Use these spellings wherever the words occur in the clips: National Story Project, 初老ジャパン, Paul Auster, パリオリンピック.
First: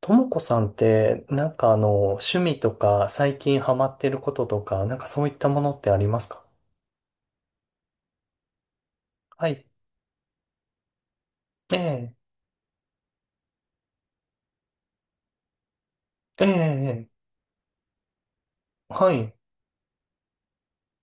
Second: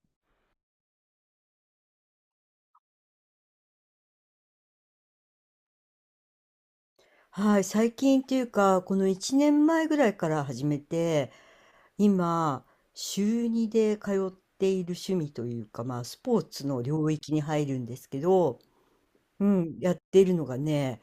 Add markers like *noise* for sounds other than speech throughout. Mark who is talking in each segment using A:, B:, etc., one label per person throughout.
A: ともこさんって、なんか趣味とか、最近ハマってることとか、なんかそういったものってありますか？
B: はい、最近っていうか、この1
A: はい。
B: 年前ぐらいから始めて、
A: ええ、
B: 今、週2で通っている趣味というか、まあ、スポ
A: え
B: ーツの
A: え、え
B: 領
A: え。
B: 域に入るんですけど、
A: はい。
B: うん、やっているのがね、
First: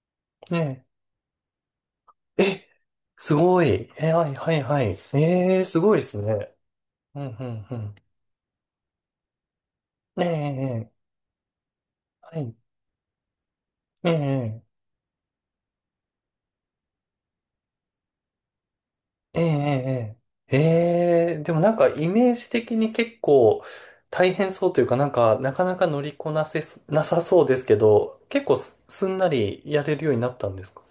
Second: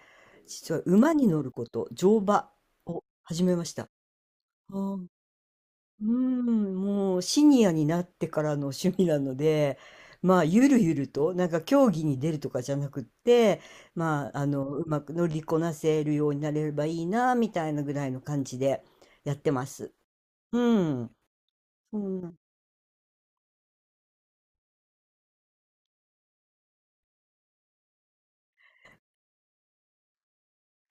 A: え
B: 実は
A: え、
B: 馬に乗ること、乗馬
A: え、
B: を
A: す
B: 始め
A: ご
B: ました。
A: い。え、はい、はい、はい。ええ、すごい
B: う
A: で
B: ー
A: すね。
B: ん、も
A: う
B: う
A: ん、
B: シ
A: う
B: ニ
A: ん、
B: ア
A: う
B: に
A: ん。
B: なってからの趣味なので、
A: え
B: まあ、ゆる
A: え、ええ。
B: ゆると、なんか競技に出
A: は
B: ると
A: い。
B: かじゃなくって、
A: え
B: まあ、
A: え、
B: うまく乗りこなせるようになれればいいな、みたいなぐらいの感じでやっ
A: ええ、
B: てます。
A: ええ、え
B: うん。
A: えええ、でもなんか
B: そ
A: イ
B: ん
A: メ
B: な
A: ージ的に結構大変そうというか、なんかなかなか乗りこなせそ、なさそうですけど、結構すんなりやれるようになったんですか？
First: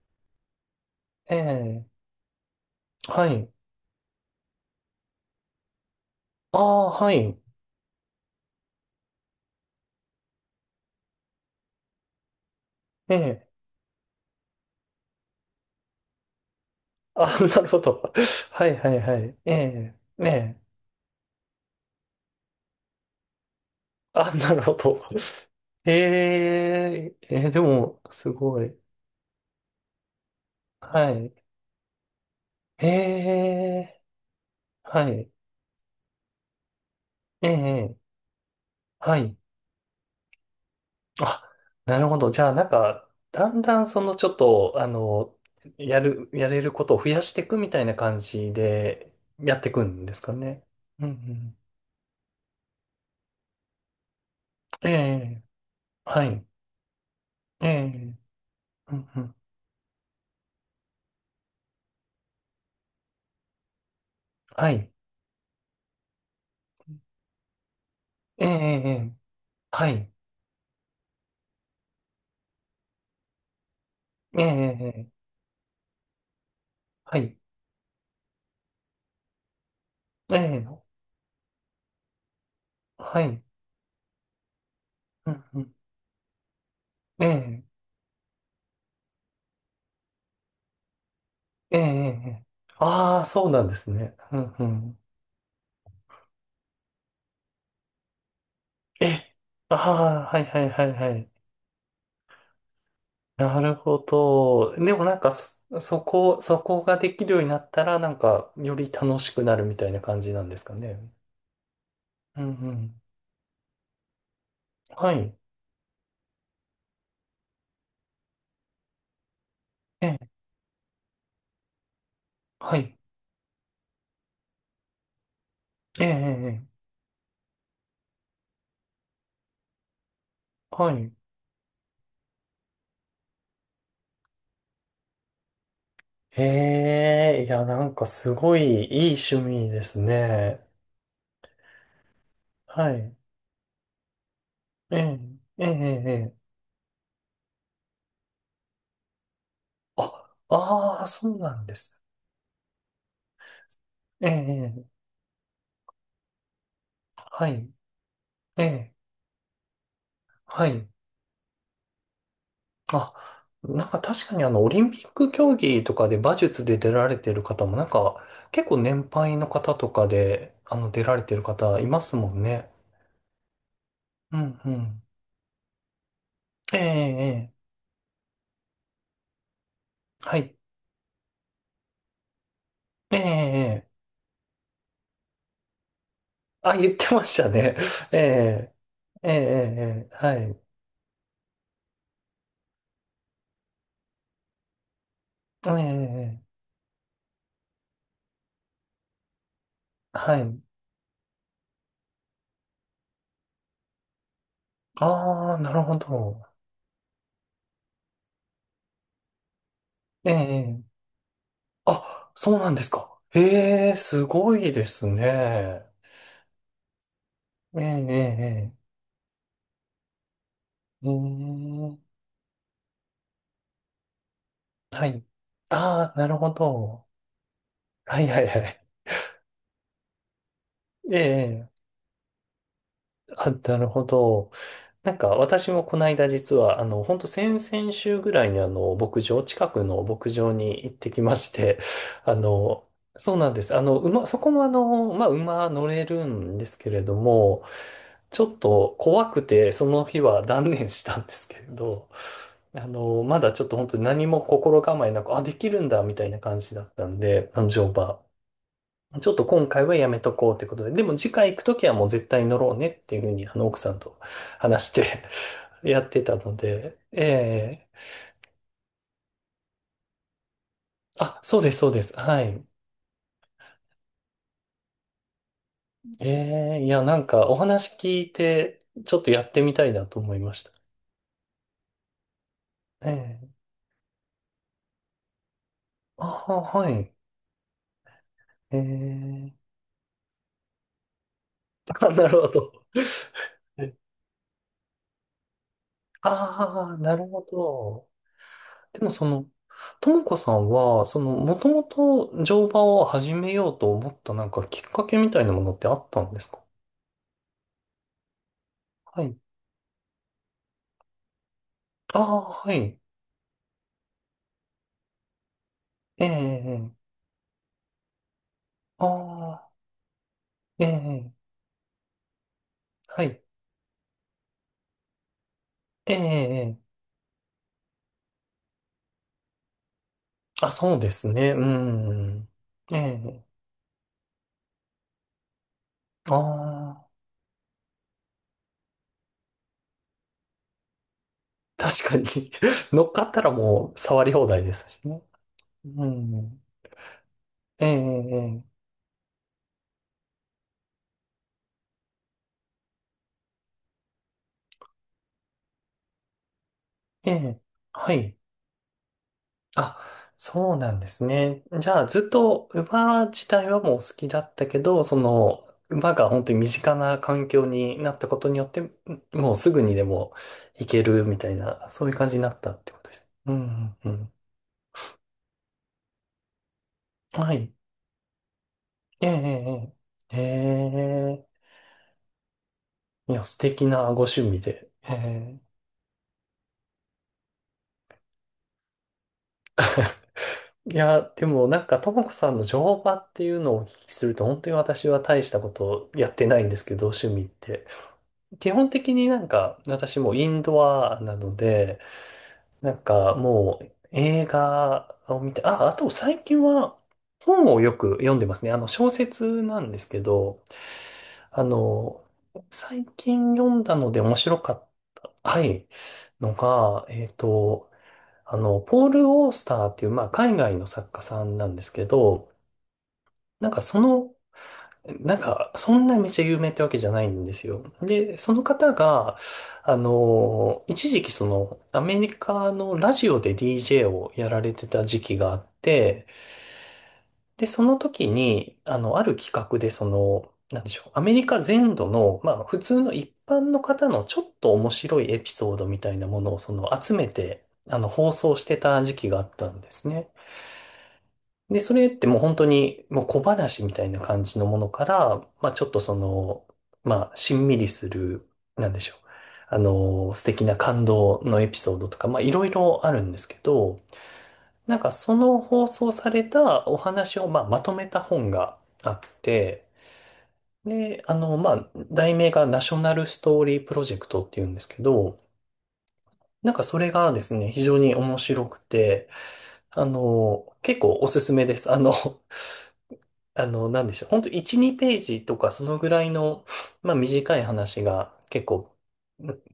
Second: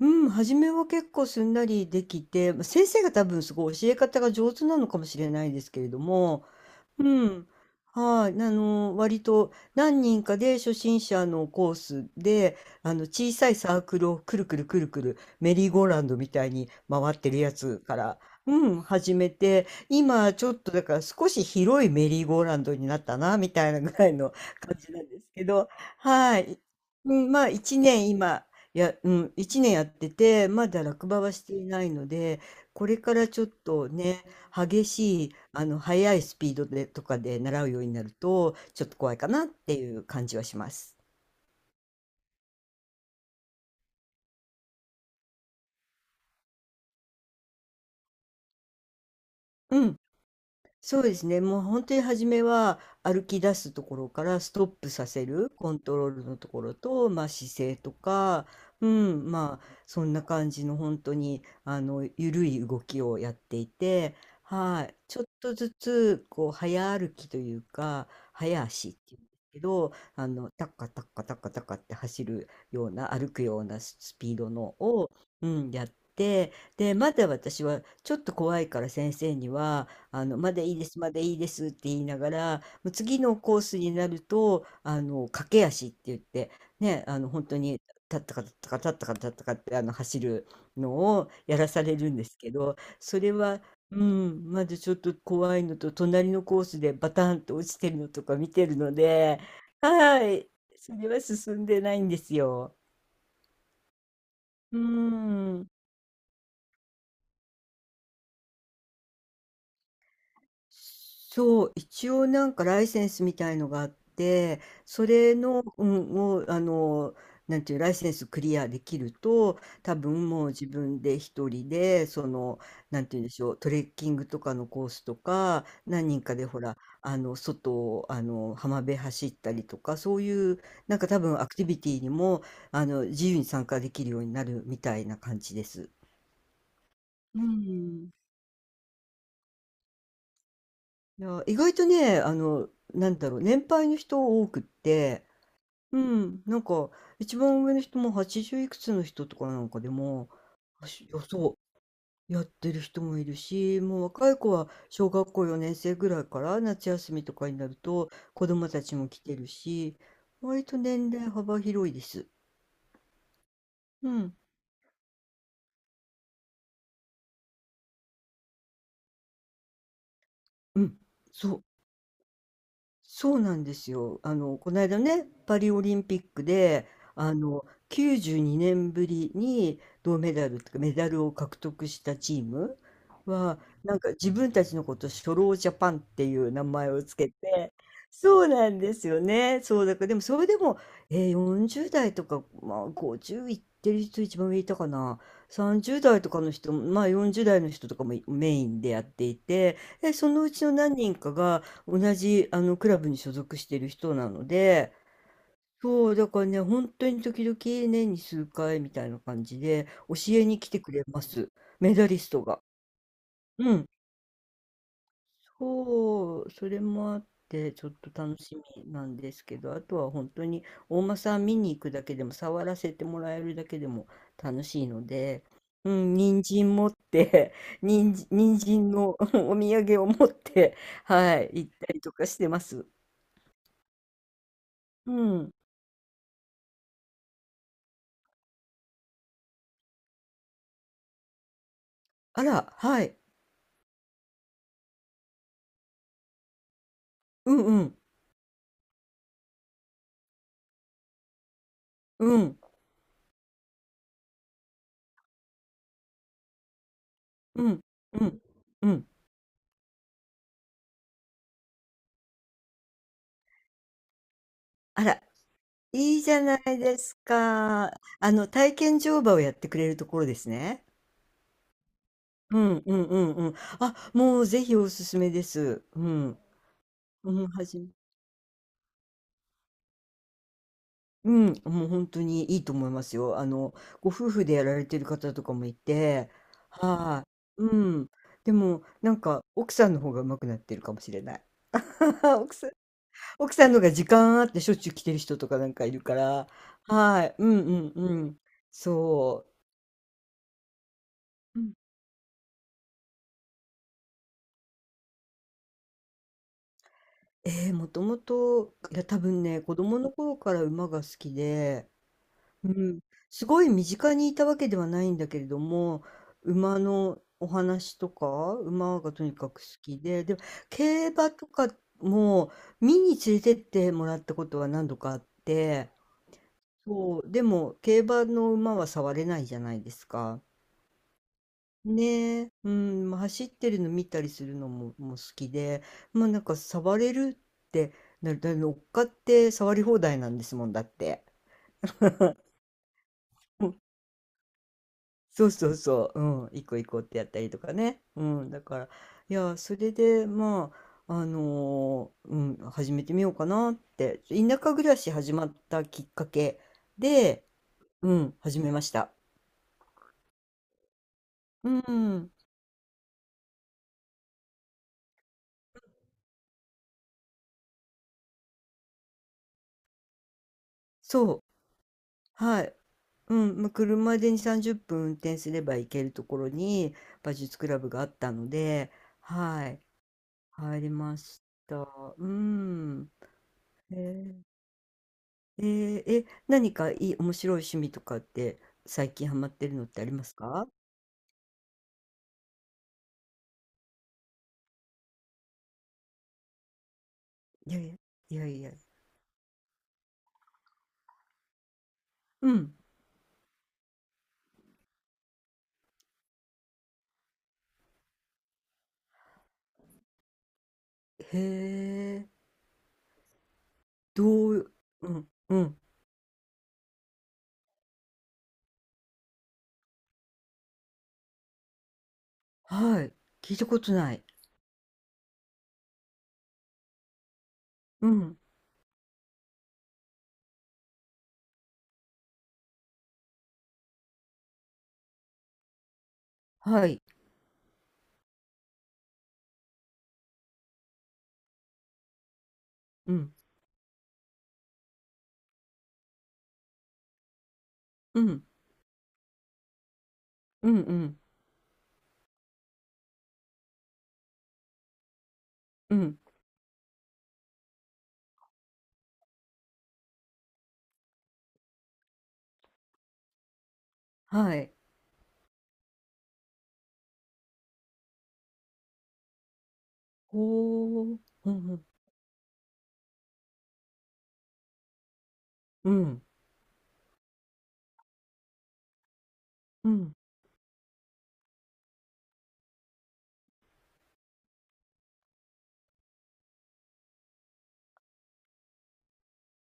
B: うん、初めは結構
A: え
B: すんな
A: え、
B: りできて、まあ先生が多
A: は
B: 分
A: い。
B: すごい教え方が上手なのかもしれないですけれども、
A: ああ、
B: う
A: はい。
B: ん。はい。割と何人かで初心者のコースで、
A: え
B: 小
A: え、
B: さいサークルをくるくるくるくる、メリーゴーラウンドみたいに回ってる
A: あ、*laughs*
B: や
A: なるほ
B: つか
A: ど。
B: ら、
A: *laughs*
B: う
A: はい
B: ん、
A: はい
B: 始
A: は
B: め
A: い。え
B: て、
A: え、え
B: 今ちょっ
A: え、
B: とだから少し広いメリーゴーラウンドになったな、みたいなぐらいの
A: あ、*laughs* なるほ
B: 感じ
A: ど。
B: なんですけど、
A: え
B: はい。う
A: え、
B: ん、
A: え
B: まあ、
A: え、で
B: 一
A: も、
B: 年
A: す
B: 今、
A: ごい。
B: や、うん、一年やってて、まだ落
A: は
B: 馬
A: い。
B: はしていないので、
A: え
B: これからちょっと
A: え、
B: ね、激
A: は
B: し
A: い。
B: い、速いスピードでとかで
A: え
B: 習うように
A: え、
B: なると、ちょっと怖
A: は
B: いか
A: い。
B: なっていう感じはします。
A: あ、なるほど。じゃあ、なんか、だんだん、その、ちょっと、やれることを増やしていくみたいな感じで、やっていく
B: うん。
A: んですかね。
B: そう
A: うんう
B: ですね。
A: ん。
B: もう本当に初めは歩き出すところからストッ
A: え
B: プさせ
A: え、
B: るコントロール
A: は
B: の
A: い。
B: ところと、まあ、姿
A: え
B: 勢と
A: え、
B: か、う
A: うんう
B: ん、
A: ん。
B: まあそんな感じの本当に緩い動きをやっていて、
A: は
B: は
A: い。
B: い、ちょっとずつこう早歩きというか
A: ええ、
B: 早足
A: え
B: っ
A: え、
B: ていうんですけ
A: は
B: ど、
A: い。
B: タッカタッカタッカタッカって走るような歩くようなスピー
A: ええ、
B: ドの
A: ええ、
B: を、うん、やって、でま
A: は
B: だ
A: い。
B: 私はちょっと怖いから先生には。
A: え
B: まだいいで
A: え、
B: す、まだいいですって言いながら、もう
A: は
B: 次の
A: い。
B: コースになると、
A: うん
B: 駆
A: う
B: け
A: ん、
B: 足って言って、ね、
A: え
B: 本当
A: え、
B: に、立ったか立ったか立ったか立ったかって、走るのをやら
A: ええ、
B: されるんです
A: え、
B: けど、
A: ああ
B: そ
A: ー、
B: れ
A: そう
B: は、
A: なんです
B: う
A: ね。う
B: ん、
A: んう
B: まずちょっ
A: ん。
B: と怖いのと、隣のコースでバタンと落ちてるのとか見てるの
A: え、
B: で、は
A: ああ、はい
B: い、
A: はいはい
B: それ
A: は
B: は
A: い。
B: 進んでないんですよ。
A: なるほど。
B: う
A: でもなんか
B: ん。
A: そこができるようになったら、なんか、より楽しくなるみたいな感じなんですかね。
B: そう、一応
A: うん
B: なんか
A: う
B: ライ
A: ん。
B: センスみたいのがあって、そ
A: は
B: れ
A: い。
B: の、うん、もう、なんていう、ライセンスクリアできると、多
A: ええ、
B: 分もう自分で一人で、
A: はい。
B: なんていうんでしょう、トレッキングとかのコースとか、
A: ええ、え
B: 何人かでほら、
A: え、
B: 外を、浜辺走ったりとか、そういう、
A: は
B: なんか
A: い。
B: 多分アクティビティにも、自由に参加できるようになるみたいな感じです。
A: え
B: う
A: え、いや、なんか
B: ん。
A: すごいいい趣味ですね。
B: いや、意外とね、
A: は
B: な
A: い。
B: んだろう、年配の人多くっ
A: ええ、
B: て、
A: ええ、え
B: う
A: え。え
B: ん、
A: え、
B: なんか、一番上の人も80いくつの人とかなんかでも、
A: あ、
B: 予
A: ああ、
B: しあ、
A: そうな
B: そ
A: んです。
B: う、やってる人もいるし、もう
A: え
B: 若い子は
A: え、ええ。
B: 小学校4年生ぐらいから夏休みと
A: は
B: かにな
A: い。
B: ると子
A: え
B: 供た
A: え、
B: ちも来てるし、割
A: は
B: と
A: い。
B: 年齢幅広いです。
A: あ、なんか
B: う
A: 確か
B: ん、
A: にオリンピック競技とかで馬術で出られてる方も、なんか、結構年配の方とかで、
B: うん、
A: 出られてる
B: そう。
A: 方いますもんね。
B: そうなんですよ。
A: うん、う
B: こないだ
A: ん。
B: ね、パリオリンピック
A: ええ、
B: で、
A: え
B: 92年ぶりに銅
A: え、
B: メ
A: は
B: ダ
A: い。
B: ルとかメダルを獲得したチーム
A: ええ、
B: は、
A: ええ。
B: なんか自分たちのこと初老ジャパンっていう名
A: あ、
B: 前
A: 言っ
B: を
A: て
B: つ
A: ま
B: け
A: した
B: て、
A: ね。*laughs* え
B: そうな
A: え、
B: んですよ
A: え
B: ね。そうだから、
A: え、え
B: で
A: え、
B: も
A: は
B: それで
A: い。
B: も、40代とか、まあ50いってる人一番上いたかな。
A: え
B: 30代とか
A: え、ええ、
B: の人、まあ40代の人とかもメインでやっていて、で、そ
A: はい、え
B: の
A: ええ、
B: う
A: はい。
B: ちの何人かが、同じあのクラブに所属している人なので、
A: ああ、なるほ
B: そう、だ
A: ど。
B: からね、本当に時々年に数回みたいな感じで教
A: え
B: えに来
A: え、
B: てく
A: ええ、
B: れます。メダリ
A: あ、
B: スト
A: そう
B: が。
A: なんですか。
B: うん。
A: へえ、すごいですね。
B: そう、それもあって
A: ええ、
B: ちょっと
A: ええ、
B: 楽し
A: ええ。
B: みなんですけど、あとは本当にお
A: うー
B: 馬さん見に行く
A: ん。
B: だけでも、触らせてもらえるだけでも楽しいの
A: はい。
B: で、う
A: あ
B: ん、
A: あ、なる
B: 人
A: ほ
B: 参持っ
A: ど。
B: て、*laughs* 人
A: は
B: 参
A: いはいは
B: 人
A: い。
B: 参の *laughs* お土産を持って、
A: え
B: はい、
A: え、
B: 行ったりとかしてます。
A: あ、なるほど。
B: う
A: なんか
B: ん。
A: 私もこの間実は、本当先々週ぐらいに牧場、近くの牧場に行ってきまして、*laughs* あ
B: あら、
A: の、
B: はい。
A: そうなんです。あの、馬、そこもあの、まあ、馬乗れるんですけれど
B: う
A: も、
B: んうん。
A: ちょっと怖くて、その日は断念したんですけれど、
B: うん。
A: あの、まだちょっと本当に何も心構えなく、あ、できるんだ、みたいな感じだったんで、あ
B: う
A: の、
B: ん。
A: 乗馬。
B: うん。うん。
A: ちょっと今回はやめとこうってことで、でも次回行くときはもう絶対乗ろうねっていうふうに、あの、奥さんと話し
B: あ
A: て
B: ら、
A: やっ
B: いい
A: て
B: じ
A: た
B: ゃ
A: の
B: ないで
A: で、
B: す
A: え
B: か。
A: え、
B: 体験乗馬をやってくれるところですね。
A: あ、そうです、そうです。は
B: う
A: い。
B: んうんうんうん。あ、もうぜひおすすめです。うん。
A: ええ、いや、なん
B: うん、
A: かお話聞いて、ちょっとやってみたいなと思いました。
B: もう本当にいいと思いま
A: え
B: すよ。
A: え、
B: ご夫婦でやられてる方とかもい
A: あ、
B: て、
A: はい。
B: はい。うん。で
A: え
B: も、なんか、
A: え、
B: 奥さんの方が上手くなってるかもしれない。
A: *laughs* あ、
B: *laughs*
A: なるほ
B: 奥さん
A: ど。
B: 奥さんのが時間あってしょっちゅう来てる人とかなんかいるから、
A: ああ、な
B: は
A: る
B: い、
A: ほ
B: うんうん
A: ど。
B: うん。
A: でもそ
B: そ
A: の、ともこさんは、その、も
B: うう
A: と
B: ん。
A: もと乗馬を始めようと思ったなんかきっかけみたいなものってあったんですか？
B: ええ、もともと、いや多
A: はい。
B: 分ね、子供の頃から馬が好きで、
A: ああ、
B: う
A: はい。
B: ん、すごい身近にいたわけではないんだけれども、
A: え
B: 馬
A: えええ、
B: のお話とか、馬
A: あ
B: がとにかく好
A: あ、
B: きで、でも
A: え
B: 競馬と
A: え。
B: かも見に
A: は
B: 連れ
A: い。
B: てってもらったことは何度かあって、
A: ええええ、
B: そう、でも競馬の馬は触れないじゃないですか。
A: あ、そうですね。う
B: ね
A: ん。
B: え、う
A: え
B: ん、まあ、
A: え。
B: 走ってるの見たりするのも、もう好きで、まあ
A: あ
B: なんか触
A: あ、
B: れるってだ乗っかって触り放題なんですもんだって。
A: 確かに *laughs* 乗っかったら
B: *laughs* うん
A: もう触り放題ですしね。
B: そうそう
A: う
B: そう、うん、
A: ん。
B: 行こう行こうってやったりとか
A: え
B: ね。うん、だ
A: え、
B: から、いや、それで、まあ、始めてみようかなって、田舎暮らし始まったきっかけ
A: ええ、え
B: で、
A: え。は
B: うん、
A: い。
B: 始めました。
A: あ、そうなんですね。
B: う
A: じゃあ、ずっ
B: ん、
A: と馬自体はもう好きだったけど、その、馬が本当に身近な環境になったことによって、もうすぐにでも行ける
B: そ
A: み
B: う。
A: たいな、そういう感じになっ
B: は
A: た
B: い。
A: ってことです。
B: う
A: うん、
B: ん、まあ、
A: うん、う
B: 車で
A: ん。
B: に30分運転すれば行けるところに、馬
A: は
B: 術ク
A: い。
B: ラブがあったので、
A: え
B: はい、
A: え、ええ。え
B: 入りま
A: え、へ
B: し
A: え、
B: た。うん。
A: いや、素敵
B: へえ
A: なご趣
B: ー。
A: 味で。へえ、
B: ええ、何かいい面白い趣味とかって、最近ハマってるのってありますか？
A: いや、でもなんか、ともこさんの乗馬っていうのをお聞きすると、本当に私は大したことやってないんですけど、趣味っ
B: いや
A: て。
B: いや、いやい
A: 基
B: や。
A: 本的になんか、私もインドアなので、
B: うん。
A: なんかもう映画を見て、あ、あと最近は本をよく読んでますね。あの、小説なんですけど、
B: へ
A: あの、
B: え。
A: 最近読んだので面
B: ど
A: 白か
B: う
A: っ
B: うん、
A: た。
B: う
A: は
B: ん、
A: い。のが、あの、ポール・オースターっていう、まあ、海外の作家さんなんですけど、
B: はい。聞いた
A: なん
B: こ
A: か
B: と
A: そ
B: ない。
A: の、なんか、そんなめっちゃ有名ってわけじゃないんですよ。
B: う
A: で、
B: ん、
A: その方が、あの、一時期その、アメリカのラジオで DJ をやられてた時期があって、
B: はい。
A: で、その時に、あの、ある企画で、その、なんでしょう、アメリカ全土の、まあ、普通の
B: う
A: 一
B: ん、
A: 般の方のちょっと面白いエピソードみたいなものを、その、集めて、あの、
B: う
A: 放
B: ん、
A: 送してた時期があったんですね。
B: うんうん、
A: で、それってもう本当にもう小話みたいな感じのものから、まあちょっ
B: う
A: とそ
B: ん、
A: の、まあしんみりする、なんでしょう。あの、素敵な感動のエピソードとか、まあいろいろあるんですけど、
B: はい。
A: なんかその放送されたお話を、まあ、まとめた本があって、
B: ほお。
A: で、あ
B: う
A: の、
B: ん
A: ま
B: うん。
A: あ、題名がナショナルストーリープロジェクトっていうんですけど、
B: うん、
A: なんかそれがですね、非常に面白くて、
B: う
A: あ
B: ん。
A: の、結構おすすめです。あの、あの、なんでしょう。ほんと1、2ページとかそのぐらいの、まあ短い話が結構、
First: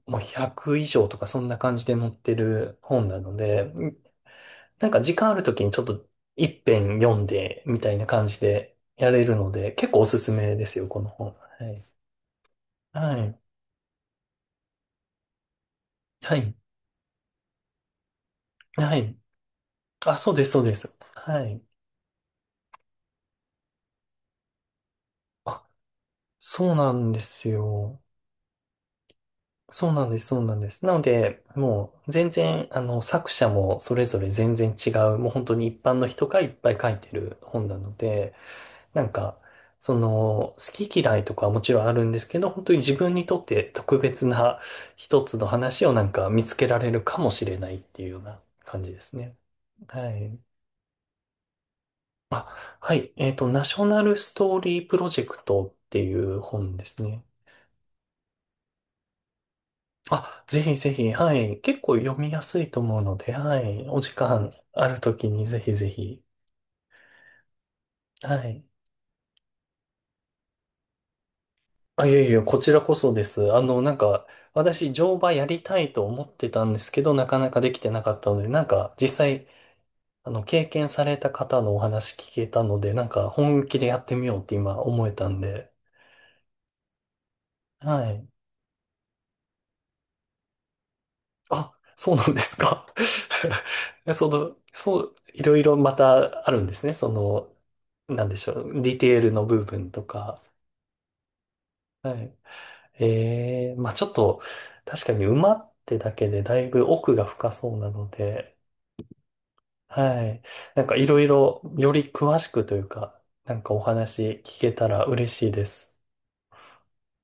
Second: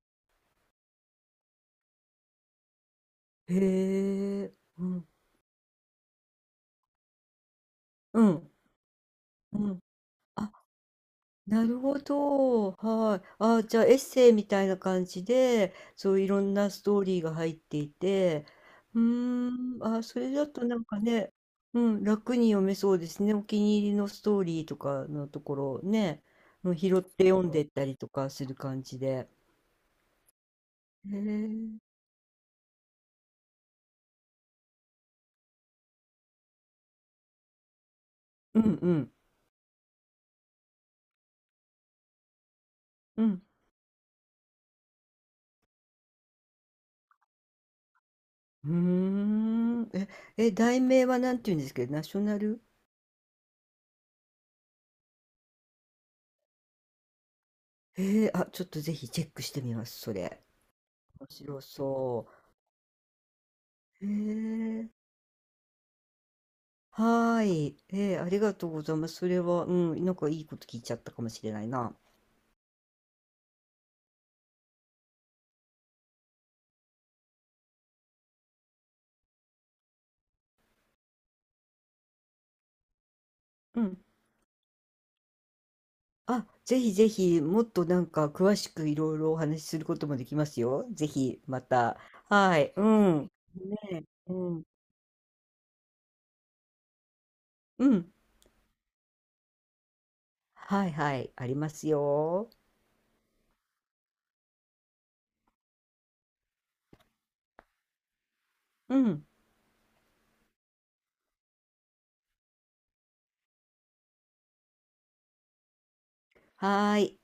A: ん、もう100以上とかそんな感じで載ってる本なので、ん、
B: へえ、う
A: なんか
B: ん、
A: 時間ある時にちょっと一遍読んでみたいな
B: う
A: 感じ
B: ん、
A: でやれるの
B: う
A: で、
B: ん。
A: 結構おすす
B: あ、
A: めですよ、この本。
B: な
A: は
B: る
A: い。
B: ほど、
A: は
B: はい。
A: い。
B: あ、じゃあエッセイみたいな感じで、そうい
A: は
B: ろ
A: い。
B: んなストーリーが入っていて、
A: は
B: う
A: い。
B: ーん、あ、
A: あ、
B: そ
A: そ
B: れ
A: うで
B: だ
A: す、そ
B: と
A: うで
B: なん
A: す。
B: かね、
A: はい。
B: うん、楽に読めそうですね。お気に入りのストーリーとかのとこ
A: あ、
B: ろをね、う
A: そう
B: ん、
A: な
B: 拾っ
A: んで
B: て読
A: す
B: んでったり
A: よ。
B: とかする感じで。
A: そうなんです、そうなんです。なの
B: へえ、う
A: で、
B: ん
A: もう全然、あの、作者もそれぞれ全然違う、もう本当に一般の人がいっぱい書いてる本なので、
B: う
A: な
B: ん
A: んか、その、好き嫌いとかはもちろんあるんですけど、本当に自分
B: う
A: にと
B: ん。
A: って特別な一つの話をなんか見つけられるかもしれないっていうような
B: うー
A: 感じですね。
B: ん。え、
A: はい。
B: え、題名はなんて言うんですけど、ナショナル。
A: あ、はい。えっと、ナショナルストーリープロジェクトっていう本ですね。
B: へえ、あ、ちょっとぜひチェックしてみます、それ。
A: あ、ぜひぜひ、
B: 面
A: はい。
B: 白
A: 結構読
B: そ
A: みやすいと思うので、はい。お
B: う。へ
A: 時間あ
B: え、
A: るときにぜひぜひ。
B: はーい。ええ、あ
A: は
B: りが
A: い。
B: とうございます。それは、うん、なんかいいこと聞いちゃったかもしれないな。
A: あ、いやいや、こちらこそです。あの、なんか、私、乗馬やりたいと思ってたんですけど、なかなかできてなかったので、なんか、実際、あの、経験された方のお話聞けたので、なんか、本気
B: う
A: でや
B: ん。
A: ってみようって今思えたんで、
B: あ、ぜひぜひ、もっとなん
A: はい。
B: か詳しくいろいろお話しすることもできますよ。ぜひ、ま
A: あ、
B: た。
A: そうなんです
B: はい。う
A: か。
B: ん。ねえ、
A: *laughs* そ
B: う
A: の、
B: ん。
A: そう、いろいろまたあるんですね。その、
B: うん。
A: なんでしょう。ディテールの部分とか。
B: はいはい。あります
A: はい。
B: よ。
A: ええ、まあちょっと、確かに馬ってだけでだいぶ奥が深そうなので、
B: うん。
A: はい。なんかいろいろより詳しくというか、なんかお話聞けたら嬉しいです。
B: はーい。